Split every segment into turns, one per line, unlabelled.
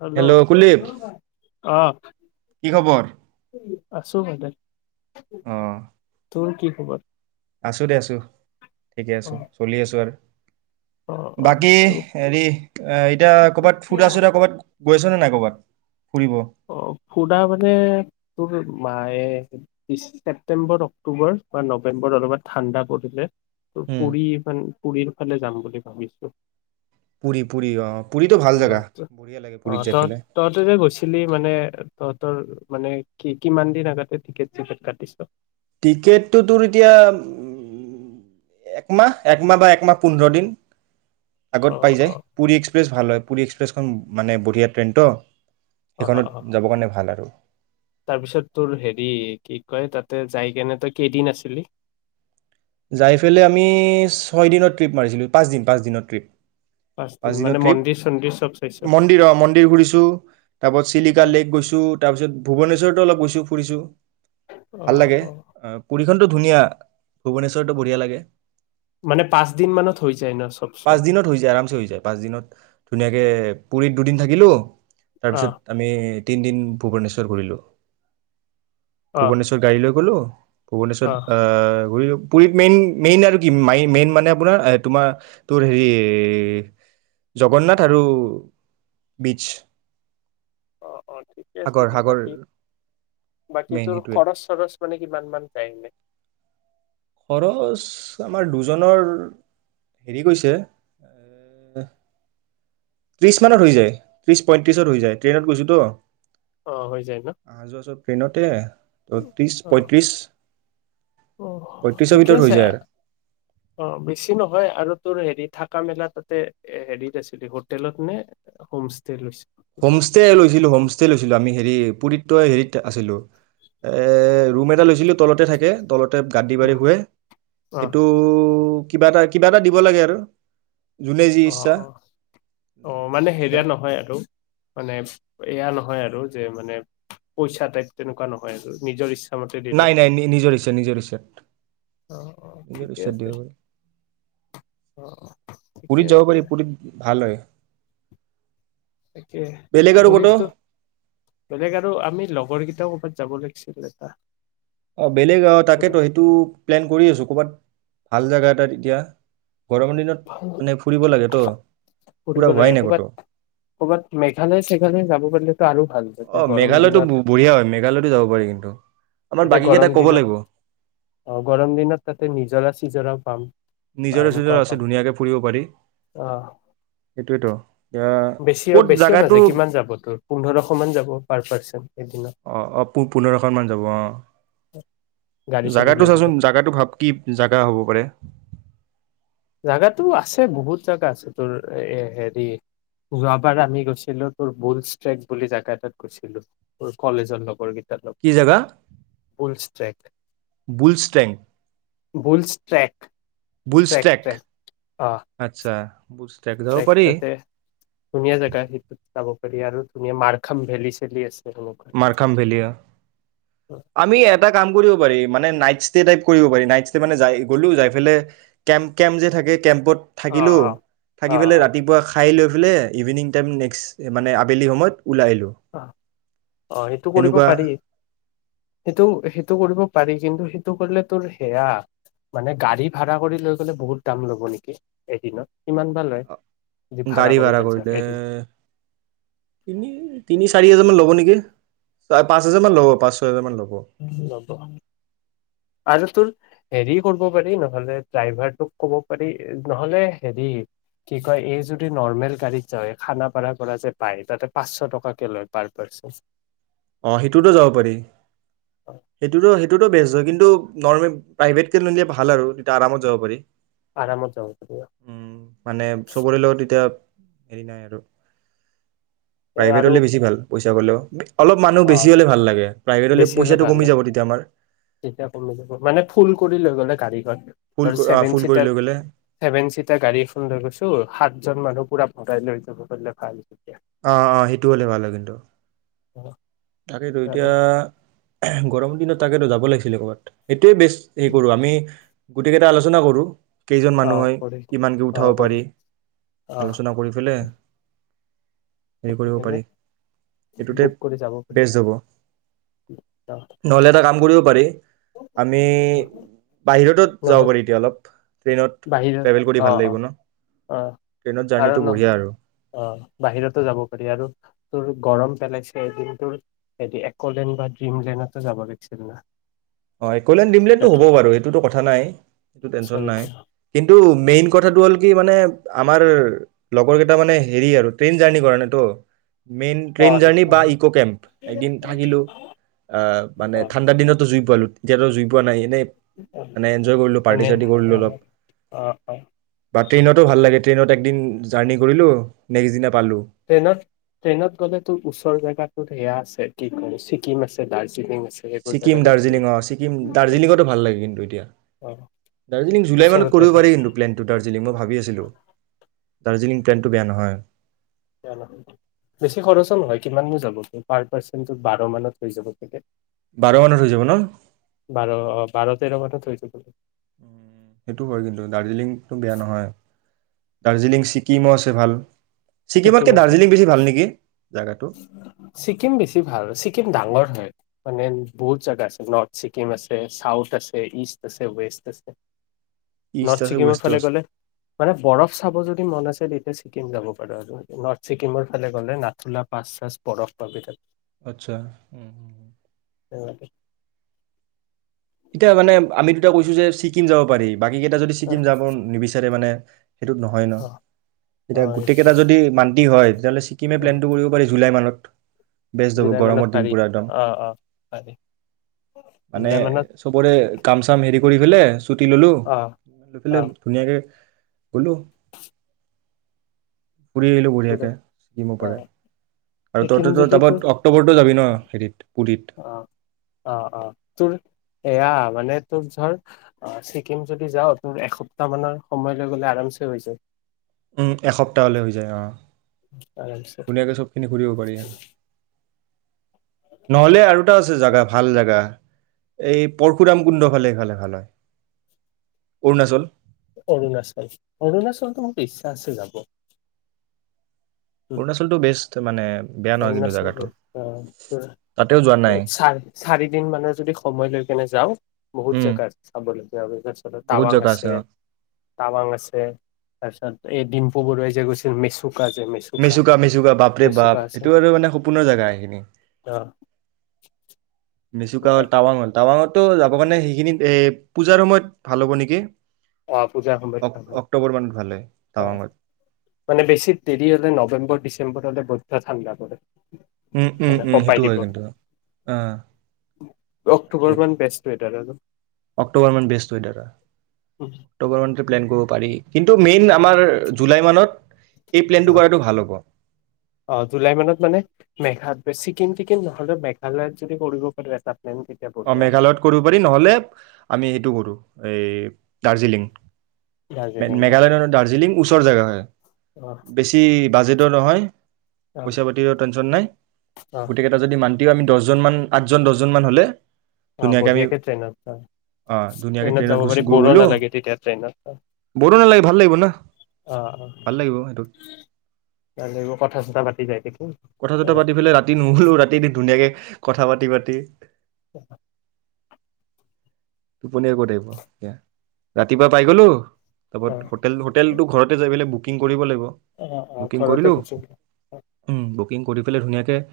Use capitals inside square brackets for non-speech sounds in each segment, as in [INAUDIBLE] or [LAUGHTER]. Hello অহ।
কি খবৰ
আছু মই দে তুম কি? খবৰ
আছোঁ দে, আছোঁ। ঠিকে আছোঁ,
অ',
চলি আছোঁ আৰু।
অ', অ',
বাকী
তোৰ
হেৰি, এতিয়া কৰ'বাত ফুৰা চুৰা কৰ'বাত গৈছনে নাই কৰ'বাত? ফুৰিব
অ', ফুৰা মানে তোৰ ছেপ্টেম্বৰ, অক্টোবৰ বা নৱেম্বৰত অলপমান ঠাণ্ডা পৰিলে অ',
উম
পুৰীৰ ইফাল পুৰীৰ ফালে যাম বুলি ভাবিছো।
পুৰী, পুৰী আহ পুৰীটো ভাল জাগা
অ', ত-
বঢ়িয়া লাগে
অ',
পুৰীত যাই
তই
ফেলাই
তহঁতে যে গৈছিলি মানে তহঁতৰ মানে কি কিমান দিন আগতে টিকট চিকট কাটিছ।
টিকেটটো তোৰ এতিয়া উ'ম একমাহ একমাহ বা একমাহ পোন্ধৰ দিন আগত পাই যায়
অ',
পুৰী এক্সপ্ৰেছ ভাল হয় পুৰী এক্সপ্ৰে এক্সপ্ৰেছখন মানে বঢ়িয়া ট্ৰেইনতো
অ', অ', অ',
সেইখনত যাবৰ কাৰণে ভাল আৰু
তাৰপিছত তোৰ হেৰি কি কয় তাতে যাই কেনে তই কেইদিন আছিলি
যাই পেলাই আমি ছয় দিনৰ ট্ৰিপ মাৰিছিলোঁ, পাঁচদিন পাঁচদিনৰ ট্ৰিপ
পাঁচ দিন
পাঁচদিনৰ
মানে
ট্ৰিপ
মন্দিৰ চন্দিৰ চব চাইছ
মন্দিৰ অ', মন্দিৰ ঘুৰিছো তাৰপাছ চিলিকা লেক গৈছো তাৰপিছত ভূৱনেশ্বৰৰতো অলপ গৈছো ফুৰিছো। ভাল লাগে অ', পুৰী এইখনটো ধুনীয়া ভূৱনেশ্বৰটো বঢ়িয়া লাগে।
মানে পাঁচ দিন মানত হৈ যায় ন চব
পাঁচ
চোৱা
দিনত হৈ যায় আৰামচ হৈ যায় পাঁচ দিনত ধুনীয়াকে পুৰীত দুদিন থাকিলো।
অ
তাৰপিছত আমি তিনিদিন ভূৱনেশ্বৰ ঘূৰিলোঁ।
অ
ভূৱনেশ্বৰ গাড়ীলৈ গ'লো। ভূৱনেশ্বত
অ
ঘূৰিলো। পুৰীত মেইন মেইন আৰু কি মন মেইন মানে আপোনাৰ তোমাৰ তোৰ হেৰি জগন্নাথ আৰু বিচ
অ', অ', ঠিকে আছে দিয়া বাকী বাকী
মেইন
তোৰ
সেইটোৱে
খৰচ চৰচ মানে কিমান মান যায় এনে
খৰচ আমাৰ দুজনৰ হেৰি গৈছে এ ত্ৰিশ মানত হৈ যায় ত্ৰিশ পইয়ত্ৰিশত হৈ যায় ট্ৰেইনত গৈছোতো
অ হৈ যায় ন
অহা যোৱা চব ট্ৰেইনতে ত ত্ৰিশ
অ
পয়ত্ৰিশ
অ', ঠিকে আছে
আৰু
অ', বেছি নহয় আৰু তোৰ হেৰি থাকা মেলা তাতে এ হেৰিত আছিল হোটেলত নে হোমষ্টে লৈছিলি।
হোমষ্টে লৈছিলো, হোমষ্টে লৈছিলো আমি হেৰি পুৰী ত হেৰিত আছিলো এ ৰুম এটা লৈছিলোঁ তলতে থাকে তল তে গাদদি পাৰি শুৱে
অ
সেইটো কিবা এটা কিবা এটা দিব লাগে আৰু যোনে যি
অ',
ইচ্ছা
অ', অ',
যোনে
মানে
যি ইচ্ছা
হেৰিয়া নহয় আৰু মানে এয়া নহয় আৰু যে মানে পইচা টাইপ তেনেকুৱা নহয় আৰু নিজৰ ইচ্ছা।
নাই - নাই নিজৰ ইচ্ছাত -নিজৰ ইচ্ছাত
অ অ
-নিজৰ
ঠিকে
ইচ্ছাত
আছে
দিব পাৰি।
অ অ ঠিকে
পো যাব
আছে
পাৰ পুৰিত ভাল হয়।
তাকে
বেলেগ আৰু ক'তো
বুঢ়ীতো বেলেগ আৰু আমি লগৰ কেইটা কবাত যাব লাগিছিল এটা।
অ ', বেলেগ অ ',
পুৰা
তাকেতো সেইটো প্লেন কৰি আছো কবাত। ভাল জেগা এটাত এতিয়া। গৰমৰ দিনত
হহ
মানে ফুৰিব লাগেতো
',
ফুৰা
ফুৰিব
হোৱাই
লাগে
নাই ক'তো
কবাত -কবাত মেঘালয় চেঘালয় যাব পাৰিলেতো আৰু। ভাল তাতে
অ',
গৰম
মেঘালয়তো
দিনত
বঢ়িয়া হয় মেঘালয়তো যাব পাৰি কিন্তু। আমাৰ
তাতে
বাকীকেইটাক
গৰম
ক'ব
দিনত
লাগিব
অ', গৰম দিনত তাতে নিজৰা চিজৰা পাম। বা
নিজৰে চিজৰা
এনেকুৱাও
আছে
পাম
ধুনীয়াকে ফুৰিব পাৰি
অ
সেইটোয়েতো ইয়াত
বেছিও - বেছিও নাযায় কিমান যাব তোৰ পোন্ধৰশ মান যাব পাৰ পাৰ্চন। এদিনত
অঁ', - অঁ ', প -পোন্ধৰখনমান যাব অঁ',
গাড়ী চাড়ী
যাগাটো
লৈ
চাচোন
গ'লে
জাগাটো ভাব কি জাগা হ'ব পাৰে।
জগাতো আছে বহুত জাগা আছে তোৰ এ', হেৰি যোৱাবাৰ আমি গৈছিলো তোৰ বুলচ ট্ৰেক বুলি জেগা এটাত গৈছিলো তোৰ কলেজৰ লগৰ কেইটা।
কি জাগা
বোলচ ট্ৰেক
বুলষ্টেং
বুলছ ট্ৰেক।
বোলচ ট্ৰেক
অ
আচ্ছা। কা ',
ট্ৰেক তাতে ধুনীয়া জোগা সেইটোত যাব। আৰু ধুনীয়া মাৰখাম ভেলি চলি আছে। সেনেকুৱা।
মাৰখাম ভেলীয়া আমি এটা কাম কৰিব পাৰি মানে নাইটচ ষ্টে টাইপ কৰিব পাৰি নাইট ষ্টে মানে যাই গলো যাই কেম্প - কেম্প যে থাকে কেম্পত।
অ
থাকিলো
অ
থাকি
অ
পেলাই
অ
ৰাতিপুৱা খাই লৈ বোলে ইভিনিং টাইম নেক্সট মানে আবেলি সময়ত, ওলাই আহিলোঁ
আঁহ ', অ', এইটো কৰিব
এনেকুৱা
পাৰি। সেইটো - সেইটো কৰিব পাৰি কিন্তু সেইটো কৰিলে তোৰ সেয়া মানে গাড়ী ভাৰা কৰি লৈ গলে বহুত দাম ল'ব নেকি, এদিনত কিমান বা লয়? যদি
গাড়ী ভাড়া
লৈ
কৰি
যাওঁ এদিন
দে', তুমি তুমি চাৰি হাজাৰ মান ল'ব নেকি। পাঁচ হাজাৰ মান ল'ব পাঁচ ছয় হাজাৰ মান ল'ব।
ব আৰু তোৰ হেৰি কৰিব পাৰি নহলে ড্ৰাইভাৰটোক ক'ব পাৰি নহলে হেৰি কি কয় এই যদি নৰ্মেল গাড়ীত যায় খানাপাৰা পৰা যে পায় তাতে পাঁচশ টকাকে লয় পাৰ পাৰ্চন
অ সেইটোতো যাব পাৰি সেইটোতো সেইটোতো বেস্ত হয় কিন্তু নৰ্মেল প্ৰাইভেট কে লিলে ভাল আৰু তেতিয়া আৰামত যাব পাৰি
আৰামত যাব পাৰিব
উম মানে চবৰে লগত এতিয়া হৰি ন আৰু
আৰু
প্ৰাইভেটলৈ বেছি ভাল পইচা গ'লেও অলপ মানুহ বেছি
অ'
হলে ভাল লাগে প্ৰাইভেট
বেছি হ'লে
পইচাটো
ভাল
কমি
হয়
যাব তেতিয়া আমাৰ
তেতিয়া কমি যাব মানে ফুল কৰি লৈ গলো়ীখন ধ
ফুল ক- আ,
চছেভেন
ফুল কৰি
চিটাৰ
লৈ গ'লে
চছেভেন চিটাৰ গাড়ী এখন লৈ গৈছো সাতজন মানুহ পুৰা মাই চব কৰিলে খাইতিয়া
আহ অ সেইটো হ'লে ভাল হয় কিন্তু
অ
তাকেইতো এতিয়া গৰম দিনত তাকেতো যাব লাগিছিল ক'ৰবাত এইটোৱে বেছ হ কৰো আমি গোটেইকেইটা আলোচনা কৰো কেইজন
অ'
মানুহে
কৰি
কিমানকৈ
অ
উঠাব
কৰি
পাৰি আলোচনা কৰি পেলাই হেৰি কৰিব পাৰি
সেইকাৰে বুক কৰি যাব পাৰে
ন
অ
এ কৰিব বৰে আমি
অ
বাহিৰতো যাব
নহ'লে
পাৰি এতিয়া অলপ ট্ৰেইনত ট্ৰেভেল কৰি
বাহিৰত অ
ভাল
অ
লাগিব ন
অ
ট্ৰেইনত
আৰু
জাৰ্ণিটো বঢ়িয়া আৰু
নহ অ বাহিৰতো যাব পাৰি আৰু তোৰ গৰম বেলেদিনটো এক লেন বা ড্ৰিম লেনতো যাব লাগিছিলা
অ এক দিমো হ'ব বাৰু এইটোতো কথা নাই এইটো টেনন নাই
ওচৰতে
কিন্তু মেইন কথাটো হ'ল কি মানে আমাৰ লগৰ কেইটা মানে হেৰি আৰু ট্ৰেইন জাৰ্ণিৰ কৰা নেতো মেইন ট্ৰেইন
অ',
জাৰ্ণি
সেইটো
বা ইকো কেম্প এদিন থাকিলো অ মানে
অ',
ঠাণ্ডা দিনতো জুই পালো এতিয়াাতো জুই পোৱা নাই এনে
অ',
মে এনজয় কৰিলো পাৰ্টি
এনে
চাৰ্টি কৰিলো অলপ
অ', অ', অ',
বা ট্ৰেইনতো ভাল লাগে ট্ৰেইনত একদিন জাৰ্ণি কৰিলো নেক্সট দিনা পালোঁ
ট্ৰেইনত ট্ৰেইনত গ'লে তোৰ ওচৰ জেগাত সেয়া আছে কি কো ছিকিম আছে দাৰ্জিলিং আছে সেইবোৰ
ছিকিম
জেগা যাব পাৰি
দাৰ্জিলিং অ ছিকিম দাৰ্জিলিঙতো ভাল লাগে কিন্তু এতিয়া
অ',
দাৰ্জিলিং জুলাই মানত
ওচৰতে
কৰিব
হয়
পাৰি কিন্তু প্লেনটো দাৰ্জিলিং মই ভাবি আছিলোঁ দাৰ্জিলিং প্লেনটো বেয়া নহয়
বেয়া নহয় বেছি খৰচো নহয় কিমাননো যাব পাৰ পাৰ্চেনটো বাৰ মমানত হৈ যাব লাগে
বাৰ মানত হৈ যাব ন
বাৰ অ বাৰ তেৰ মথাতৈ য
উ সেইটো হয় কিন্তু দাৰ্জিলিংটো বেয়া নহয় দাৰ্জিলিং ছিকিমো আছে ভাল
ছিকিম
ছিকিমতকে
আছে
দাৰ্জিলিং বেছি ভাল নেকি জেগাটো
ছিকিম বেছি ভাল ছিকিম ডাঙৰ হয় মান বহুত জাগা আছে নৰ্থ ছিক্কিম আছে সউথ আছে ইঈষ্ট আছে ৱেষ্ট আছে
ইষ্ট
নৰ্থ
আছে
ছিকিমৰ
ৱেষ্টো
ফালে
আছে
গ'লে মানে বৰফ চাব যদি মন আছে এতি চ ছিকিম যাব পাৰো আৰু নৰ্থ ছিক্িমৰ ফালে গ'লে নাথুলা পাঁচ চাঁচ পৰস পাব তাত
আচ্ছা উম
অকে
এতিয়া মানে আমি দুটা কৈছো যে ছিকিম যাব পাৰি বাকীকেইটা যদি
অ
ছিকিম যাব নিবিচাৰে মানে উ সেইটোত নহয় ন
অ অ
এতিয়া গোটেই
এইটোৱে
কেইটা যদি মান্তি হয় তেতিয়াহ'লে ছিকিমে
অ
প্লেন টো কৰিব পাৰি জুলাই মানত [UNINTELLIGIBLE]
জুলাই মানত
গৰমৰ দিন
শাৰি
পুৰা একদম
অ অ শ়ি জুলাই মানত
ক চ হে কৰি ছুটি ল'লোঁ
অ
লৈ
অ
পেলাই ধুনীয়াকৈ বলো ফুৰি আহিলোঁ
জুলাই
বঢ়িয়াকৈ ছিকিমৰ
অ
পৰাই আৰু
ছিকিম
ততে
যদি
তপত
তোৰ
অক্টোবৰটো যাবি ন হেৰিত পুৰীত
অ অ অ তোৰ এয়া মানে তোৰ ধৰ ছিকিম যদি যাও তোৰ এসপ্তাহ মানৰ সময়লৈ গলে আৰামছে হৈ যায়
উম এসপ্তাহলে হৈ যায় অ
আৰামছে
ধুনীয়াকে চবখিনি ঘূৰিব পাৰি আৰু নহ'লে আৰুটা আছে জাগা ভাল জোগা এই পৰশুৰাম কুণ্ড ফালেফালে ভাল হয় অৰুণাচল
অৰুণাচল অৰুণাচলতো মোৰ ইচ্ছা আছে যাব
অৰুণাচলটো বেষ্ট মানে বেয়া নহয় কিন্তু
অৰুণাচল
জাগাটো
আহ
তাতেও যোৱা নাই
চ চাৰি দিন মানৰ যদি সময় লৈ কেনে যাও বহুত
উম
জোগা চাবলৈ যাব তাৰপিছত
বহুত
টাৱাং
জেগা
আছে
অ
টাৱাং আছে তাৰপিছত এই ডিম- পবৰ ৰইজ গৈছে মেচু কাজে -
মিচুকা মিচুকা বাপৰে বাপ সেইটো আৰু মানে সপোনৰ জেগা সেইখিনি।
অ
মেচুকা টাৱাঙল টাৱাঙত- তো যাবৰ কাৰণে সেইখিনিত এ পূজাৰ সময়ত ভাল হ'ব নেকি?
অ পূজাৰ
অক অক্টোবৰ মানত ভাল
সময়ত
হয়
অ
টাৱাঙত
মানে বেছি দেৰি হলে নৱেম্বৰ ডিচেম্বৰ হলে - ত ঠাণ্ডা পৰে।
উম উম
মানে
উম সেইটো
কপাই
হয়
দিব,
কিন্তু অ তাকেতো
অক্টোবৰ মান বেষ্ট - দাদ [UNINTELLIGIBLE]
অক্টোবৰ মান বেষ্ট [UNINTELLIGIBLE] অক্টোবৰ মানতে প্লেন কৰিব পাৰি। কিন্তু মেইন আমাৰ জুলাই মানত- এই প্লেনটো
অ
কৰাটো ভাল হ'ব
অ জুলাই মানত মানে মেঘা- ছিকিম থিকিম নহলে মেঘালয়ত যদি কৰিব পাৰো এটা -
অ মেঘালয়ত কৰিব পাৰি নহলে আমি এইটো কৰো- এই দাৰ্জিলিং।
দাৰ্জিলিঙত
মেঘালয় দাৰ্জিলিং ওচৰ জেগা হয়
অ
বেছি বাজেট- নহয়।
অ
পইচা পাতি টেনচন নাই
অ
গোটেই কেইটা যদি মান- তেতি আমি দহজন মান আঠজন দহজন মান হলে-
অ
ধুনীয়াকে আমি
বঢ়িয়াকে ট্ৰেইনতা
অঁ ধুনীয়াকে
ট্ৰেইনত যাব
গুচি
পাৰি বৰো
গ'লো
নালাগে তেতিয়া ট্ৰেইনত
ব'ৰো নালাগে ভাল লাগিব না
অ
ভাল লাগিব সেইটোত
অ কথা চথা পাতি যায় থাকি -
কথা চথা পাতি পেলাই ৰাতি নহ'লো ৰাতি ধ- ধুনীয়াকে কথা পাতি পাতি-
অ।
টোপনিয় কত আহিব এয়া ৰাতিপুৱা পাই গলোঁ।
অ
তাৰ হোটেল হোটেলটো ঘৰতে যাই পেলাই বুক - বুকিং কৰিব লাগিব।
অ অ
বুকিং
ঘৰতে
কৰিলোঁ
ক-
বুকিং কৰি পেলাই ধুনীয়াকে-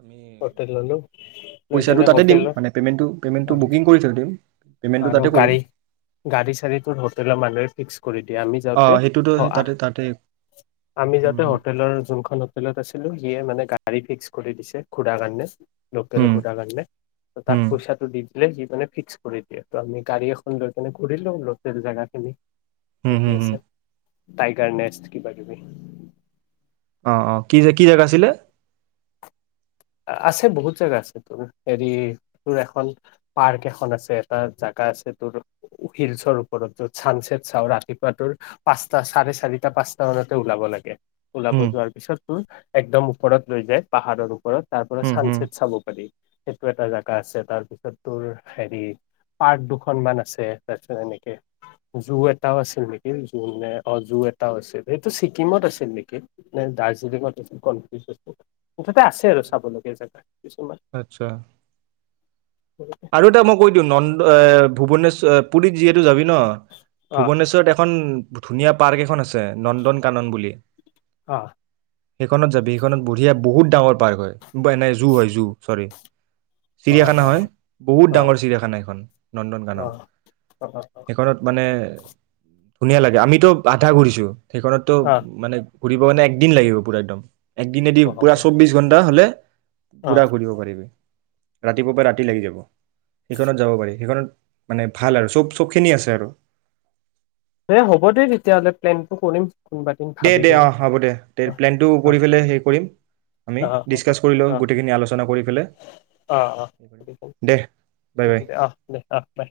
আমি
হোটেল ললো লৈ
পইচাটো
কেনে
তাতে দিম
হোটেলত
মানে পেমেণ্টটো পেমেণ্টটো বুকিং কৰি থৈ দিম। পে'মেণ্টটো
আৰু
তাতে কৰিম
গাড়ী গাড়ী চাড়ী ত হোটেলৰ মানুহে ফিক্স কৰি দিয়া। আমি যাতে
অঁ সেইটোতো তাতে
হোটেলৰ যোনখন হোটেলত আছিলো সিয়ে মানে গা- গাড়ী ফিক্স কৰি দিছে ঘূৰা কাৰণে- লোকেল
তাতে
ঘোটাৰ লাগিলে তাক পইচাটো দি সি মানে ফিক্স কৰি। আমি গাড়ী এখন লৈ কেনে ঘূৰি লম লকেল জেগাখিনি। ঠিকেই আছে। টাইগাৰ নেষ্ট কিবা কিবি।
অ অ কি যে কি জেগা আছিলে?
আছে বহুত জেগা আছে তোৰ হেৰি তোৰ এখন পাৰ্ক এখন আছে, এটা জাগা আছে তোৰ হিলচৰ ওপৰত যত চানছেট চাওঁ ৰাতিপুৱা তোৰ পাঁচটা চাৰে চাৰিটা পাঁচটা মানতে ওলাব লাগে, ওলাব
উম
যোৱাৰ পিছত তোৰ একদম ওপৰত লৈ যায় পাহাৰৰ ওপৰত। তাৰ পৰা
উম হুম।
চানচট চাব পাৰি। সেইটো এটা জাগা আছে তাৰপিছত তোৰ হেৰি পাৰ্ক দুখনমান আছে। তাৰপিছত এনেকে জু এটাও আছিল নেকি জু নে অ জু এটাও আছিল সেইটো ছিকিমত আছিল নেকি নে দাৰ্জিলিঙত আছিল কনফিউজ আছিল মুঠতে আছে আৰু খাবলৈগে যেন
আচ্ছা। আৰু এটা মই কৈ দিওঁ নন্দ এ ভূৱনেশ্বৰ পুৰীত যিহেতু যাবি। ন
অ
ভূুৱনেশ্বৰত এখন ধুনীয়া পাৰ্ক এখন আছে। নন্দনকানন বুলি।
অ
সেইখনত যাবি সিখনত বঢ়িয়া বহুত ডাঙৰ পাৰ্ক হয় নুবাই জু হয় জু। চৰি।
অ
চিৰিয়াখানা
অ অ
হয়। বহুত
অ
ডাঙৰ চিৰিয়াখানা সেইখন নন্দন গানৰ।
অ
সেইখনত মানে ধুনীয়া লাগে আমিতো বাধা ঘুৰিছো। সেইখনতটো মানে। ঘূৰিব কাৰণে একদিন লাগিব পুৰা একদম। একদিনেদি
অ অ
পূৰা চৌব্বিছ ঘণ্টা হ'লে।
অ
পুৰা ঘুৰিব পাৰিবি। ৰাতিপুৱাৰ পৰা ৰাতি লাগি যাব। সেইখনত যাব পাৰি সেইখনত। মানে ভাল আৰু চব চব খিনি আছে আৰু।
দে হ'ব দে তেতিয়াহ'লে প্লেনটো কৰিম। কোনোবা দিন
দে
ভাবি
দে
কেনে
অহ হ'ব দে
অ
প্লেনটো
অ
কৰি পেলে হেৰি কৰিম আমি
অ অ
ডিচকাছ কৰি
অ
লওঁ গোটেইখিনি আলোচনা কৰি
অ অ
পেলাই দে
অ
বাই বাই।
দে অ দে অ বাই